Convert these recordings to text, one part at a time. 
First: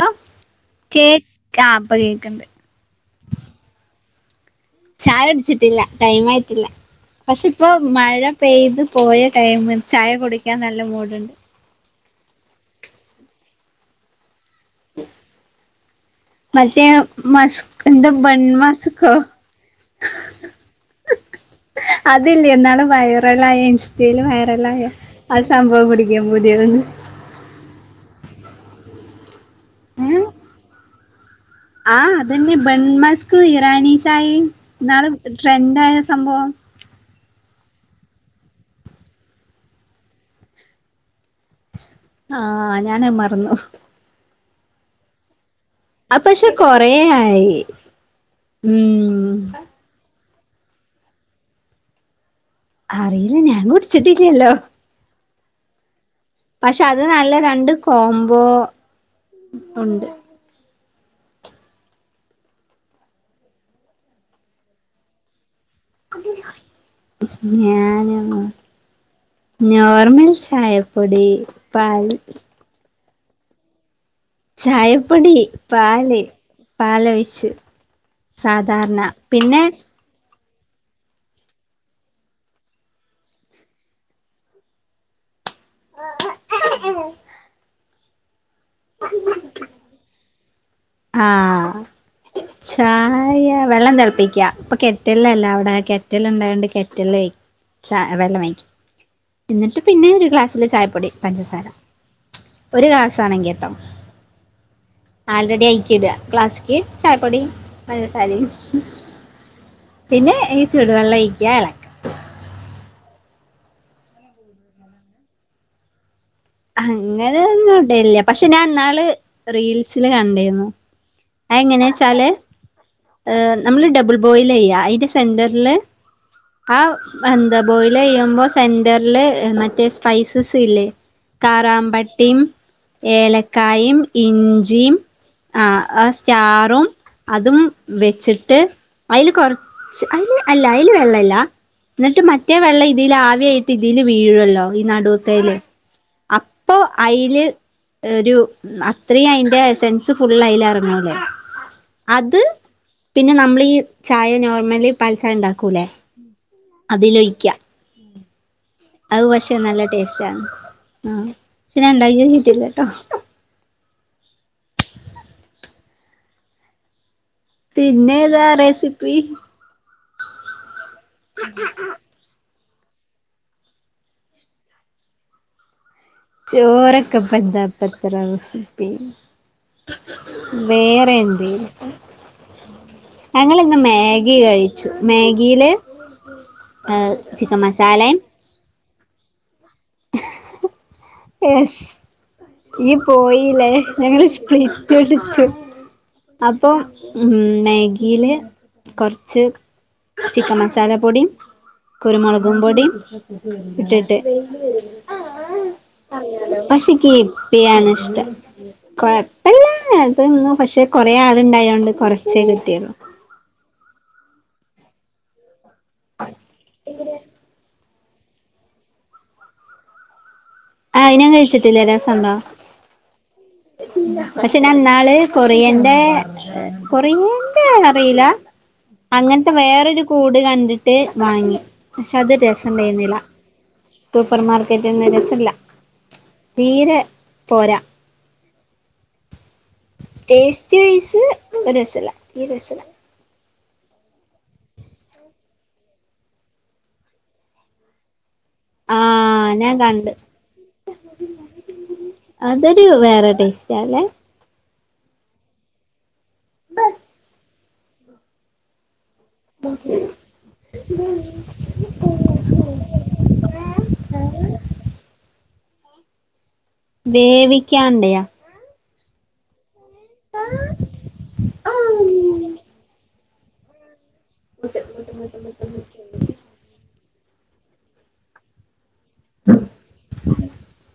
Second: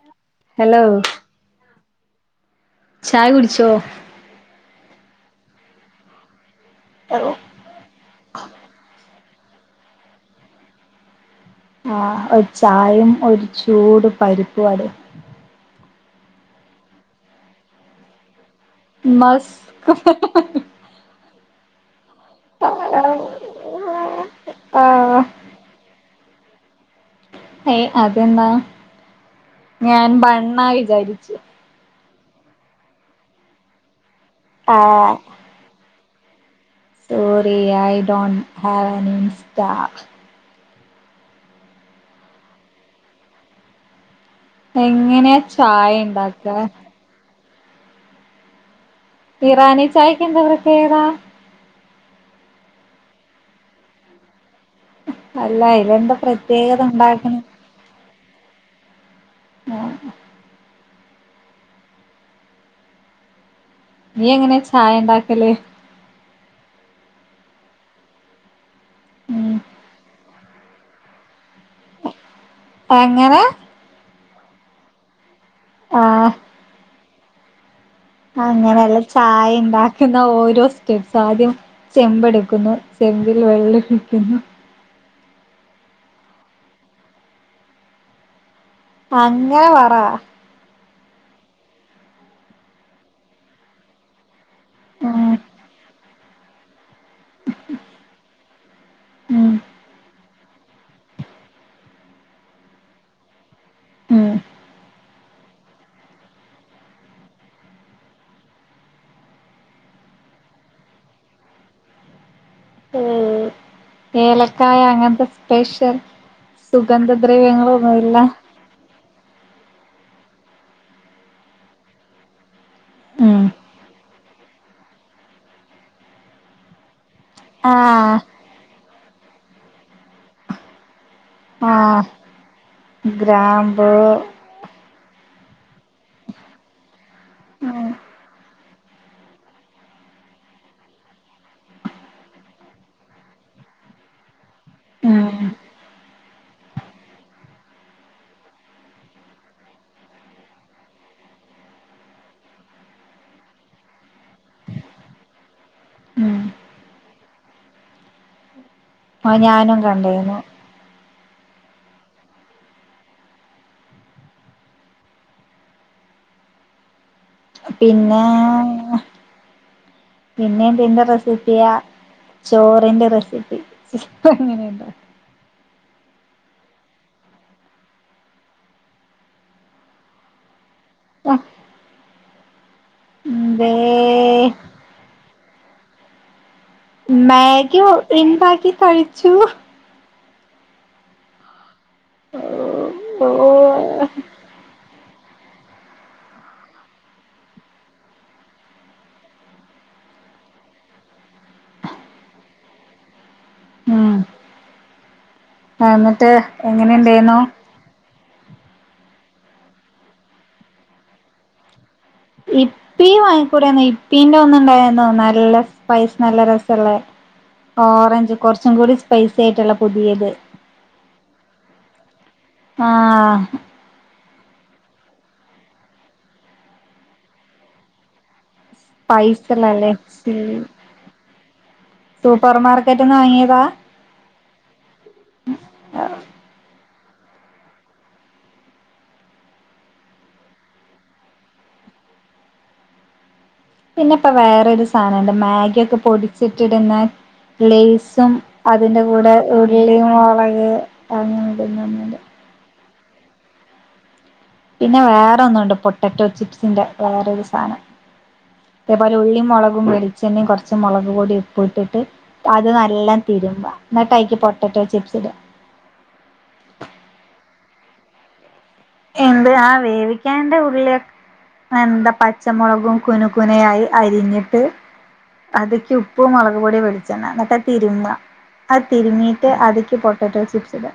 Hello hello കേക്കാം ആ ഇപ്പ കേക്ക്ണ്ട് ചായ കുടിച്ചോ ചായുട്ച്ചിട്ടില്ല ടൈമ് ആയിട്ടില്ല പക്ഷെ ഇപ്പോ മഴ പെയ്ത് പോയ ടൈമ് ചായ കുടിക്കാൻ നല്ല മൂഡ്ണ്ട് ആഹ് ഒരു ചായയും ഒരു ചൂട് പരിപ്പ് വടേം മറ്റേ മസ്ക്ക എന്താ ബൺമ്മ മസ്ക്ക അതില്ലേ ഇന്നാള് വൈറലായി ഇൻസ്റ്റീല് വൈറലായ ആഹ് ആ സംഭവം കുടിക്കാൻ പൂതിയാവുന്നു ഏയ് അത് എന്നാ ഞാൻ ബണ്ണാ വിചാരിച്ച് ആഹ് അതന്നെ ബെൺ മസ്ക് ഇറാനി ചായിം ഇന്നാള് ആഹ് ട്രെൻഡ് ആയ സംഭവം story I don't have an insta- ആഹ് ഞാനഅ് മറന്നു എങ്ങനെച് അപക്ഷേ കൊറെ ആയി ഉം ഇറാനി ചായക്ക് എന്താ പ്രത്യേകത അറിയില്ല ഞാൻ കുടിച്ചിട്ടില്ലല്ലോ അല്ല അയ്നന്താ പ്രത്യേക് പക്ഷേ അത് നല്ല രണ്ട് കോമ്പോ- ഏഹ് നീ എങ്ങനെ ചായ ഇണ്ടാക്കല് ഞ്യാനന്നും ഉം നോർമൽ ചായപ്പൊടി പാൽ എങ്ങനെ ചായപ്പൊടി പാൽ ആഹ് പാലൊഴിച്ച്. അങ്ങനെല്ല സാധാരണ പിന്നെ ചായണ്ടാ ക്ക്യുന്ന ഓരോ സ്റ്റെപ്സ് ആദ്യം ചെമ്പടുക്കുന്നു ചെമ്പിൽ വെള്ളം ഒഴിക്കുന്നു. അങ്ങനെ പറ ആഹ് ചായ വെള്ളം തിളപ്പിക്കാ- ഇപ്പ ഉം കെറ്റൽലല്ലാ അവിടെ കെറ്റല്ണ്ടായോണ്ട് കെറ്റലയ് ചായവെള്ളം വയ്ക്കും ഉം ഇന്നിട്ട് പിന്നെ ഒരു ഗ്ലാസ്സില് ചായപ്പൊടി പഞ്ചസാര ഒരു ഗ്ലാസ്സ് ആണെങ്കിട്ടോ ഉം അല്ലടി ഐക്കിടാ ക്ലാസ്ക്ക് ചായപ്പൊടിയും പഞ്ചസാരയും പിന്നെ ഈ ചൂട് വെള്ളം ഒഴിക്കുക. ഉം ഏലക്കായ അങ്ങൻത്തെ സ്പെഷ്യൽ അങ്ങനെന്നു സുഗന്ധദ്രവ്യങ്ങളൊന്നുമില്ല ഇടൽല്യ പക്ഷേ ഞാൻ ഇന്നാള് റീൽസില് കണ്ടിരുന്നു. അതെങ്ങനെച്ചാല് ഉം നമ്മള് ഡബ്ൾ ബോയിലെയ്യാ അതിന്റെ സെന്ററില് ആഹ് എന്താ ആഹ് ബോയിലയ്യുമ്പോ സെന്റർല് മറ്റേ സ്പൈസസ് ഇല്ലേ ആഹ് കാറാമ്പട്ടിം ഗ്രാമ്പൂ ഏലക്കായിം ഇഞ്ചിം ആഹ് അസ്റ്റാറും അതും ഉം വെച്ചിട്ട് ഐല് കൊറ ച്ച് ഐല് അല്ല ഐല് വെള്ളല്ല ന്നിട്ട് മറ്റേ വെള്ളം ഇതിൽ ആവിയായിട്ട് ഇതില് വീഴൊല്ലോ. ഈ ഉം നടൂത്തയ്ല് അപ്പോ ഐല് ഒരു അത്രയും ഐന്റെ സെൻസ് ഫുള്ളയ്ല് അറങ്ങൊലേ അത് പിന്നെ നമ്മൾ ഈ ചായ നോർമലി പാൽചായണ്ടാക്കൂലേ ഉം അതിലൊഴിക്ക്യ അത് പക്ഷേ ഞാനും നല്ല ടേസ്റ്റാ കണ്ടിരുന്നു ആഹ് ഞാൻ ഉണ്ടാക്കി നോക്കിയിട്ടില്ലട്ടോ. പിന്നെ ഏതാ റെസിപ്പി പിന്നെ എന്തിന്റെ റെസിപ്പിയാ ചോറിന്റെ റെസിപ്പി ചോറക്കെപെന്താപത്ര റെസിപ്പി. വേറെ എന്തേലൊക്കെ ഞങ്ങൾ ദേ ഇന്ന് മേഗി കഴിച്ചു മേഗീല് മേഗി ഇണ്ടാക്കി കഴിച്ചു. എസ് ഈ ഓ പോയീലേ ഞങ്ങള് സ്പ്ലിറ്റ് എടുത്തു. അപ്പോ ഉം മേഗീല് കൊർച്ച് ചിക്കൻ മസാല പൊടിം കുരുമുളങ്കുപൊടിം ഉം ഇട്ടിട്ട്. എന്നിട്ട് പക്ഷേ എനിക്ക് എങ്ങനെണ്ടായിരുന്നു ഹിപ്പിയാണ് ഇഷ്ടം. കൊഴപ്പല്ല്യന്നേ തിന്നു പക്ഷെ കൊറെയാള്ണ്ടായോണ്ട് കൊറച് ഇപ്പി വാങ്ങിക്കൂടാന്നോ ഇപ്പിന്റെ ഒന്നുണ്ടായിരുന്നോ നല്ല സ്പൈസ് നല്ല രസള്ളേ ഓറഞ്ചു കൊറച്ചുംകൂടി സ്പൈസിയായിട്ടുള്ള പുതിയത് ഐഞാൻ കഴിച്ചിട്ടില്ലാരസണ്ടോ ആഹ് പക്ഷെ ഞാൻന്നാള് കൊറിയന്റെ കൊറിയന്റെന്നറീല അങ്ങൻത്തെ പൈസള്ളല്ലേ വേറൊരു കൂട്കണ്ടിട്ട് വാങ്ങി പക്ഷെ അതൊരു സൂപ്പർ രസണ്ടയ്ന്നില മാർക്കറ്റ്ന്ന് വാങ്ങിയതാ സൂപ്പർ മാർക്കറ്റീന്ന് രസമില്ല തീരെ പോരാ ടേസ്റ്റുവേയ്സ് ഒരു രസമില്ല തീരെ രസമില്ല പിന്നെയിപ്പം വേറൊരു സാധനമുണ്ട് മാഗിയൊക്കെ പൊടിച്ചിട്ടിടുന്ന ലേയ്സും അതിൻ്റെ കൂടെ ആഹ് ഞാൻ ഉള്ളി, കണ്ട് മുളക് ഇങ്ങനെ ഇടുന്നുണ്ട് അതൊരു വേറെ ടേസ്റ്റാല്ലേ പിന്നെ വേറൊന്നുമുണ്ട്. പൊട്ടാറ്റോ ചിപ്സിന്റെ വേറൊരു സാധനം അതേപോലെ ഉള്ളിയും, മുളകും, വെളിച്ചെണ്ണയും കുറച്ച് മുളകുപൊടിയും, ഉപ്പും ഇട്ടിട്ട് അത് നല്ല തിരുമ്പാ എന്നിട്ടതിലേക്ക് പൊട്ടാറ്റോ ചിപ്സിടുക വേവിക്കൻണ്ടേ എന്ത് ആഹ് വേവിക്കാണ്ടെ ഉള്ളി എന്താ പച്ചമുളകും കുനുകുനെയായി അരിഞ്ഞിട്ട് അതിലേക്കു ഉപ്പ്, മുളകുപൊടി വെളിച്ചെണ്ണ എന്നിട്ടതു തിരുമ്മുക, അത് തിരുമിയിട്ട് അതിലേക്കു പൊട്ടാറ്റോ ചിപ്സിടുക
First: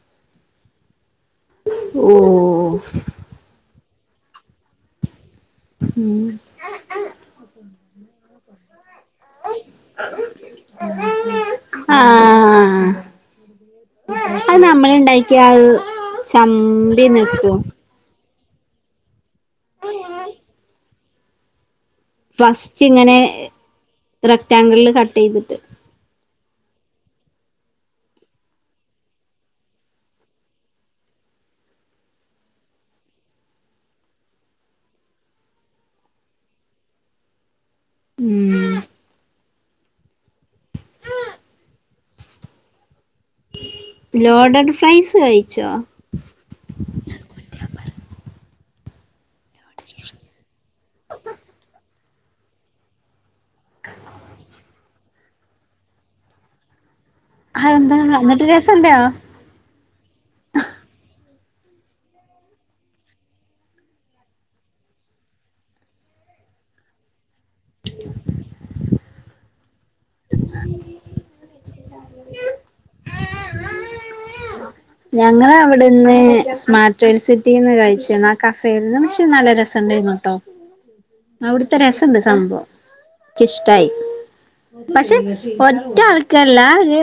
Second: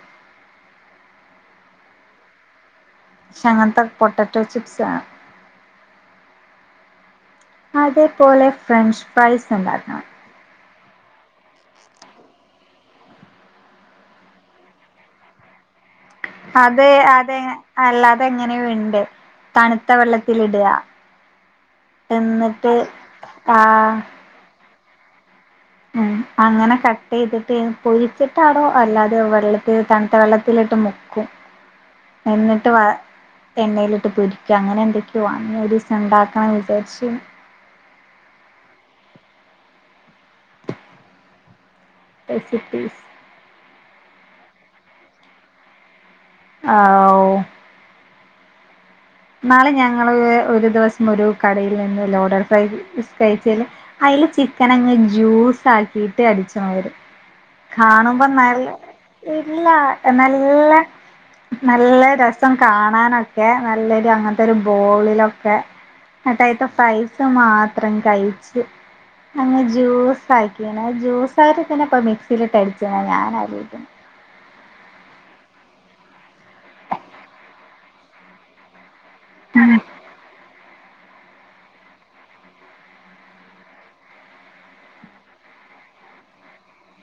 ഓ ഓ ഓഹോ പക്ഷെ അങ്ങൻത്തെ പൊട്ടാറ്റോ ചിപ്സാവണം ഉം അതേപോലെ ഫ്രഞ്ചു ഫ്രൈസു ഉണ്ടാക്കണം ആഹ് അത് നമ്മളുണ്ടാക്കിയാലത് അത് ചമ്പി അത് നിൽക്കോ അല്ലാതെ എങ്ങനെയോ ഇണ്ട് തണുത്ത വെള്ളത്തിലിടുക എന്നിട്ട് ആഹ് റെക്ടാങ്കിളിൽ കട്ടു ചെയ്തിട്ട് [unintelligible] അങ്ങനെ കട്ടുചെയ്തിട്ട് പൊഴിച്ചിട്ടാണോ അല്ലാതെയോ വെള്ളത്തിൽ തണുത്ത വെള്ളത്തിലിട്ടുമുക്കും എന്നിട്ടു വഴ എണ്ണയിലിട്ടു പൊരിക്കുക അങ്ങനെയെന്തൊക്കെയോവാ, ഒരു ദിവസം ഉണ്ടാക്കണമെന്നു വിചാരിച്ച്ണ് ഉം കഴിച്ചിട്ട് ലോഡഡ് ഫ്രൈസു കഴിച്ചോ ആഹ്, ഓ ഇന്നാളു ഞങ്ങള് ഒരു ദിവസം ഒരു കടയിൽ നിന്നു ലോഡർ ഫ്രൈസ് കഴിച്ചത് അതിലു ചിക്കനങ്ങു ജ്യൂസാക്കിയിട്ട് അടിച്ച മാതിരി അതെന്താ കാണുമ്പോ എന്നിട്ട് നല്ല രസണ്ടോ ഇല്ല, നല്ല നല്ല രസം കാണാനൊക്കെ നല്ല അങ്ങനത്തെയൊരു ബോളിലൊക്കെ അതായതു ഫ്രൈസുമാത്രം കഴിച്ച് അങ്ങനെ ജ്യൂസാക്കിണേ ജ്യൂസായി കിട്ടണപ്പം മിക്സിയിൽ ഇട്ട് അടിച്ചീണോ ഞാനാലോചിക്കുന്നേ ഞങ്ങള് അവിടെ നിന്ന് സ്മാർട്ടിറ്റ് സിറ്റിയിൽ നിന്നു കഴിച്ച്ണ് കഫേയിൽ നിന്ന് അത് നല്ല രസമുണ്ടായിന്നു കേട്ടോ, അവിടുത്തെ രസമുണ്ട് സംഭവം എനിക്കി ഇഷ്ടായി പക്ഷെ ഒറ്റയാൾക്കല്ലാ ഒരു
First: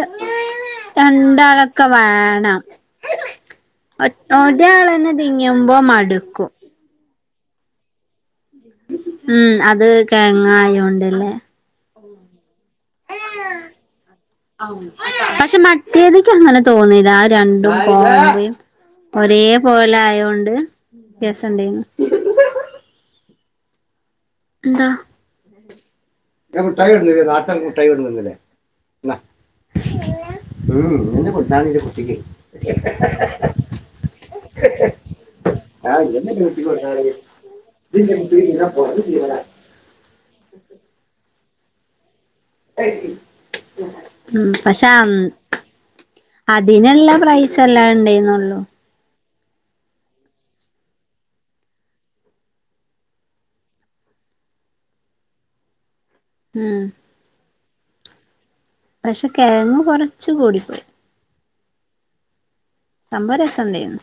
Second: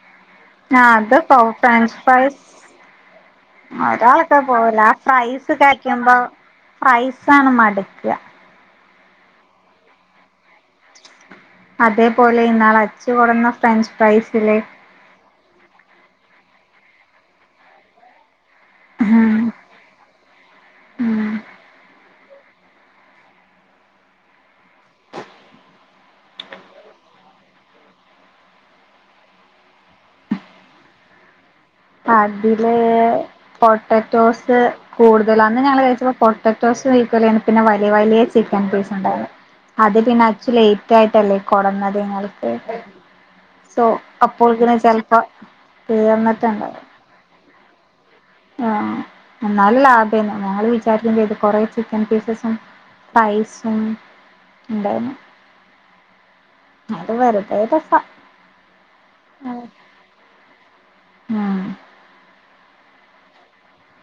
ആഹ് അത് രണ്ടാളൊക്കെ വേണം [unintelligible] ഒരാളൊക്കെ പോരാ ഒരാളന്നെ ഫ്രൈസു തിന്നുമ്പോ കഴിക്കുമ്പോ മടുക്കും പ്രൈസാണ് മടുക്കുക ഉം, അത് [unintelligible] ഉണ്ടല്ലേ അതേപോലെ ഇന്നാള് അച്ചു കൊടന്ന ഫ്രഞ്ച് ഫ്രൈസില്ലേ പക്ഷെ മറ്റേതിക്കങ്ങനെ തോന്നീല്ല ആ രണ്ടും [inaudible] ഉം ഒരേ പോല ആയോണ്ട് ഉം രസം ഇണ്ടേനു. ന്താ ഞാൻ മുട്ടായി കൊടന്നിലെ നേരത്തെ അനക്ക് മുട്ടായി കൊടന്നന്നിലെ [unintelligible] അതില് പൊട്ടറ്റോസ് കൂടുതലാ. അന്ന് ഞങ്ങള് ആഹ് കഴിച്ചപ്പോ ഇതന്നെ ഇന്റെ കുട്ടിക്ക് പൊട്ടറ്റോസ് കൊടുത്താണ് ഇത് കയ്ക്കൂല്ല. പിന്നെ വലിയ ഇന്റെ വലിയ കുട്ടിക്ക് ചിക്കൻ തീരെ പോരാ പീസ് ഇത് ഉണ്ടായിരുന്നു. ജീവനാ അത് പിന്നെ അച്ചൻ ലേറ്റായിട്ടല്ലേ കൊടന്നത് സോ അപ്പോൾക്കിന് ചെലപ്പോ തീർന്നിട്ട് അതിന്ള്ള പ്രൈസെല്ലാം ഇണ്ടേയ്ന്നൊള്ളു. ആഹ് ന്നാലും ലാഭേന്നു. ഞങ്ങള് വിചാരിക്കും ചെയ്തു കൊറെ ചിക്കൻ പീസസും റൈസും ഇണ്ടായിന്നു. ഉം പക്ഷെ കെഴങ്ങ് കൊറച്ച് കൂടിപ്പോയി. ഉം സംഭവം രസണ്ടേന്നു.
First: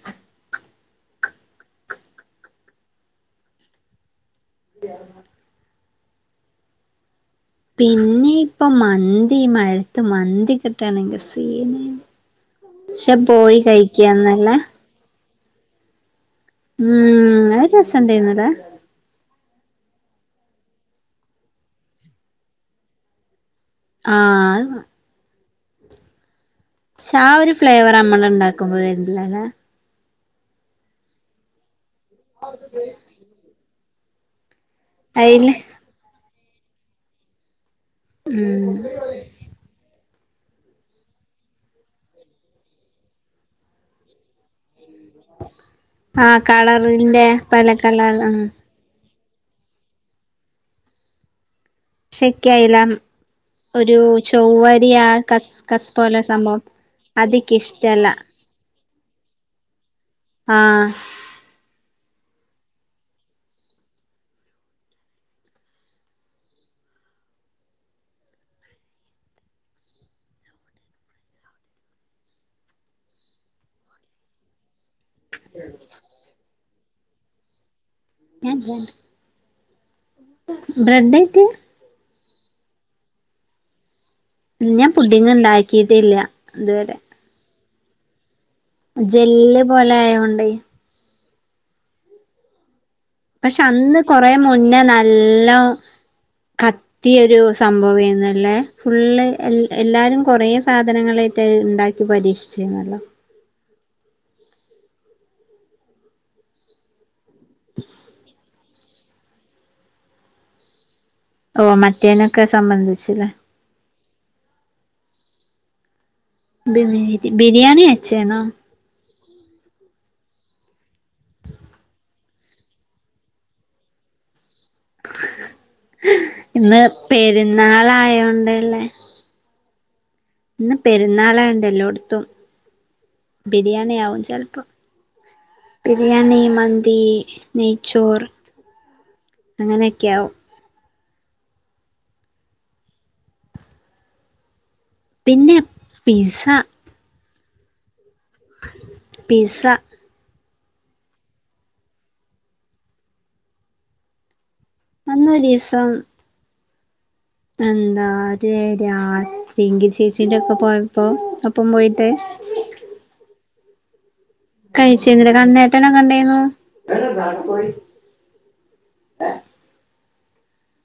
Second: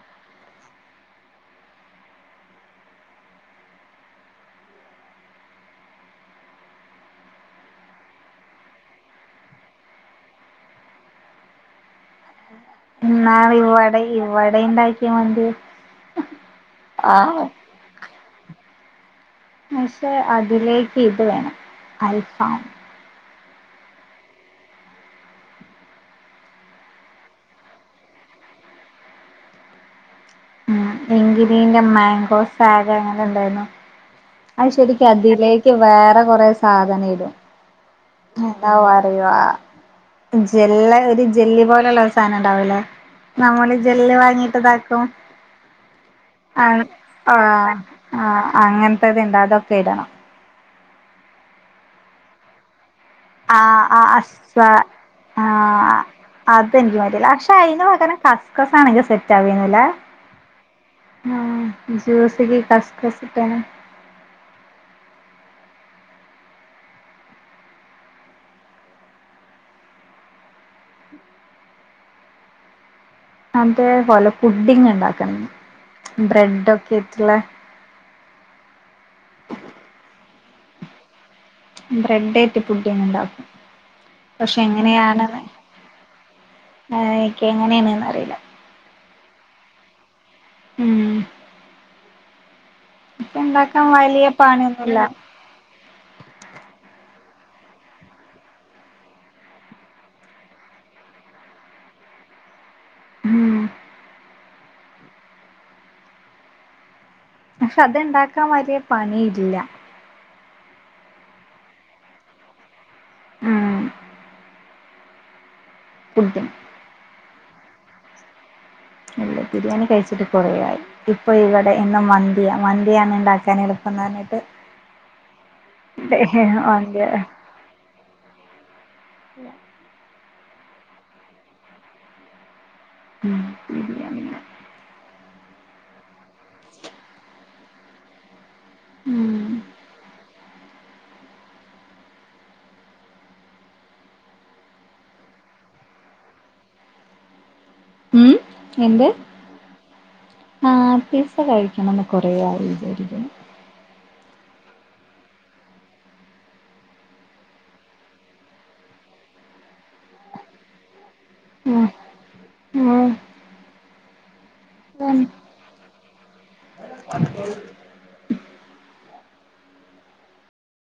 [inaudible] പിന്നെ ഇപ്പൊ മന്തി മഴത്ത് മന്തി കിട്ടാണെങ്കി സീനേന്നു. പക്ഷെ പോയി കഴിക്കാ നല്ലേ? ണ്ടാക്കിയ മന്തി ഉം ആഹ് നല്ല രസണ്ടേന്നുലെ? പക്ഷെ അതിലേക്ക് ഇത് വേണം അൽഫാം. ആഹ് അത് വാ ക്ഷാ ഒരു ഫ്ലേവറ് അമ്മള് ഇണ്ടാക്കുമ്പോ വര്ല്ലാല്ലെ? ആഹ് എങ്കിപീന്റെ മാങ്കോ സാഗ് എങ്ങനെണ്ടായിരുന്നു? അയ്ശരി. ക്ക് അയില് അതിലേക്ക് വേറെ കൊറെ സാധനെടും. ഉം എന്താ പറയാ ജെല്ല് ഒരു ജെല്ലി പോലെള്ള ഒരു സാനണ്ടാവൂല്ലേ? നമ്മള് ജെല്ല് വാങ്ങിട്ട് ഇതാ ക്കും. ആഹ് അങ്ങ് കളറിന്റെ പല ആഹ് കളർ ഉം ആഹ് അങ്ങ ൻത്തത്ണ്ട് അതൊക്കെ ഇടണം. ചിക്കയിലും ആ ആ അസ് ആഹ് കസ് കസ് ആഹ് പോലെ സംഭവം അതെനിക്ക് പറ്റൂല്ല. പക്ഷെ അയിന് അതിക്കിഷ്ടല്ല പകരം ക സ്കസാണെങ്കി സെറ്റാവോന്നിലേ? ആഹ്. ആഹ് ജൂസ്ക്ക് കസ്കസ് ഇട്ട്കഴിഞ്ഞ അതേപോലെ പുഡിങ്ങ് ഇണ്ടാക്കണം ഇഞ്ഞി. ബ്രെഡ് ഒക്കെട്ട്ള്ള ഞാൻ ബ്രെഡ് ആയ്ട്ട് ബ്രെഡായിട്ട് പുഡിങ് ഇണ്ടാക്കും. പക്ഷെ ഞാൻ പുഡിങ് എങ്ങനെയാണ്ന്ന് ഉണ്ടാക്കിട്ടില്ല ഇതുവരെ ആഹ് ഇൻക്ക് എങ്ങനേണ്ന്ന് അറീല്ല. ജെല്ല് പോലെ ആയോണ്ടേ ഉം. ഇപ്പ പക്ഷെ ഉണ്ടാക്കാൻ അന്ന് കുറ വലിയ മുന്നേ പണിയൊന്നുല്ല നല്ലോം ആഹ് പുതിയൊരു സംഭവേന്നുല്ലേ? ഫുള്ള് എല്ല് എല്ലാരും കുറെ സാധനങ്ങളായിട്ടത് ഇണ്ടാ ക്കി പരീക്ഷിച്ചീന്നല്ലോ? ഉം പക്ഷെ അത്ണ്ടാക്കാ വലിയ പണിയില്ല. ഓഹ് മറ്റേനൊക്കെ സംബന്ധിച്ച് ല്ലേ? ഉം പുഡിങ് പിന്നെ ബിരിയാണി വെച്ചേന്നോ? ഇല്ല ബിരിയാണി കഴിച്ചിട്ട് കൊറേ ആയി. ഇപ്പ ഇവിടെ ഇന്ന് മന്തിയാ മന്തിയാണ് ഇണ്ടാക്കാനെള്പ്പന്നർഞ്ഞിട്ട് ഇന്ന് പെര്ന്നാളായോണ്ടല്ലേ ഇന്ന് പെരുന്നാളായോണ്ടാഎല്ലോട്ത്തും ഉം ബിരിയാണി ആവും ചെൽപ്പോ ബിരിയാണി മന്തി നെയ്ച്ചോറ് ഉം അങ്ങനെയെക്കെയാവും പിന്നെ പിസ്സ ഉം എന്ത് പിസ്സ ആഹ് പിസ്സ കഴിക്കണംന്ന് കൊറേ ആയി വിചാരിക്കുന്നു അന്നൊരീസം എന്താ ഒരു രാത്രി ങ്കി ചേച്ചിന്റെ ഒക്കെ പോയപ്പോ അപ്പം പോയിട്ട് ആഹ് കഴിച്ചേന്നിലേ കണ്ണേട്ടനൊക്കണ്ടായിന്നു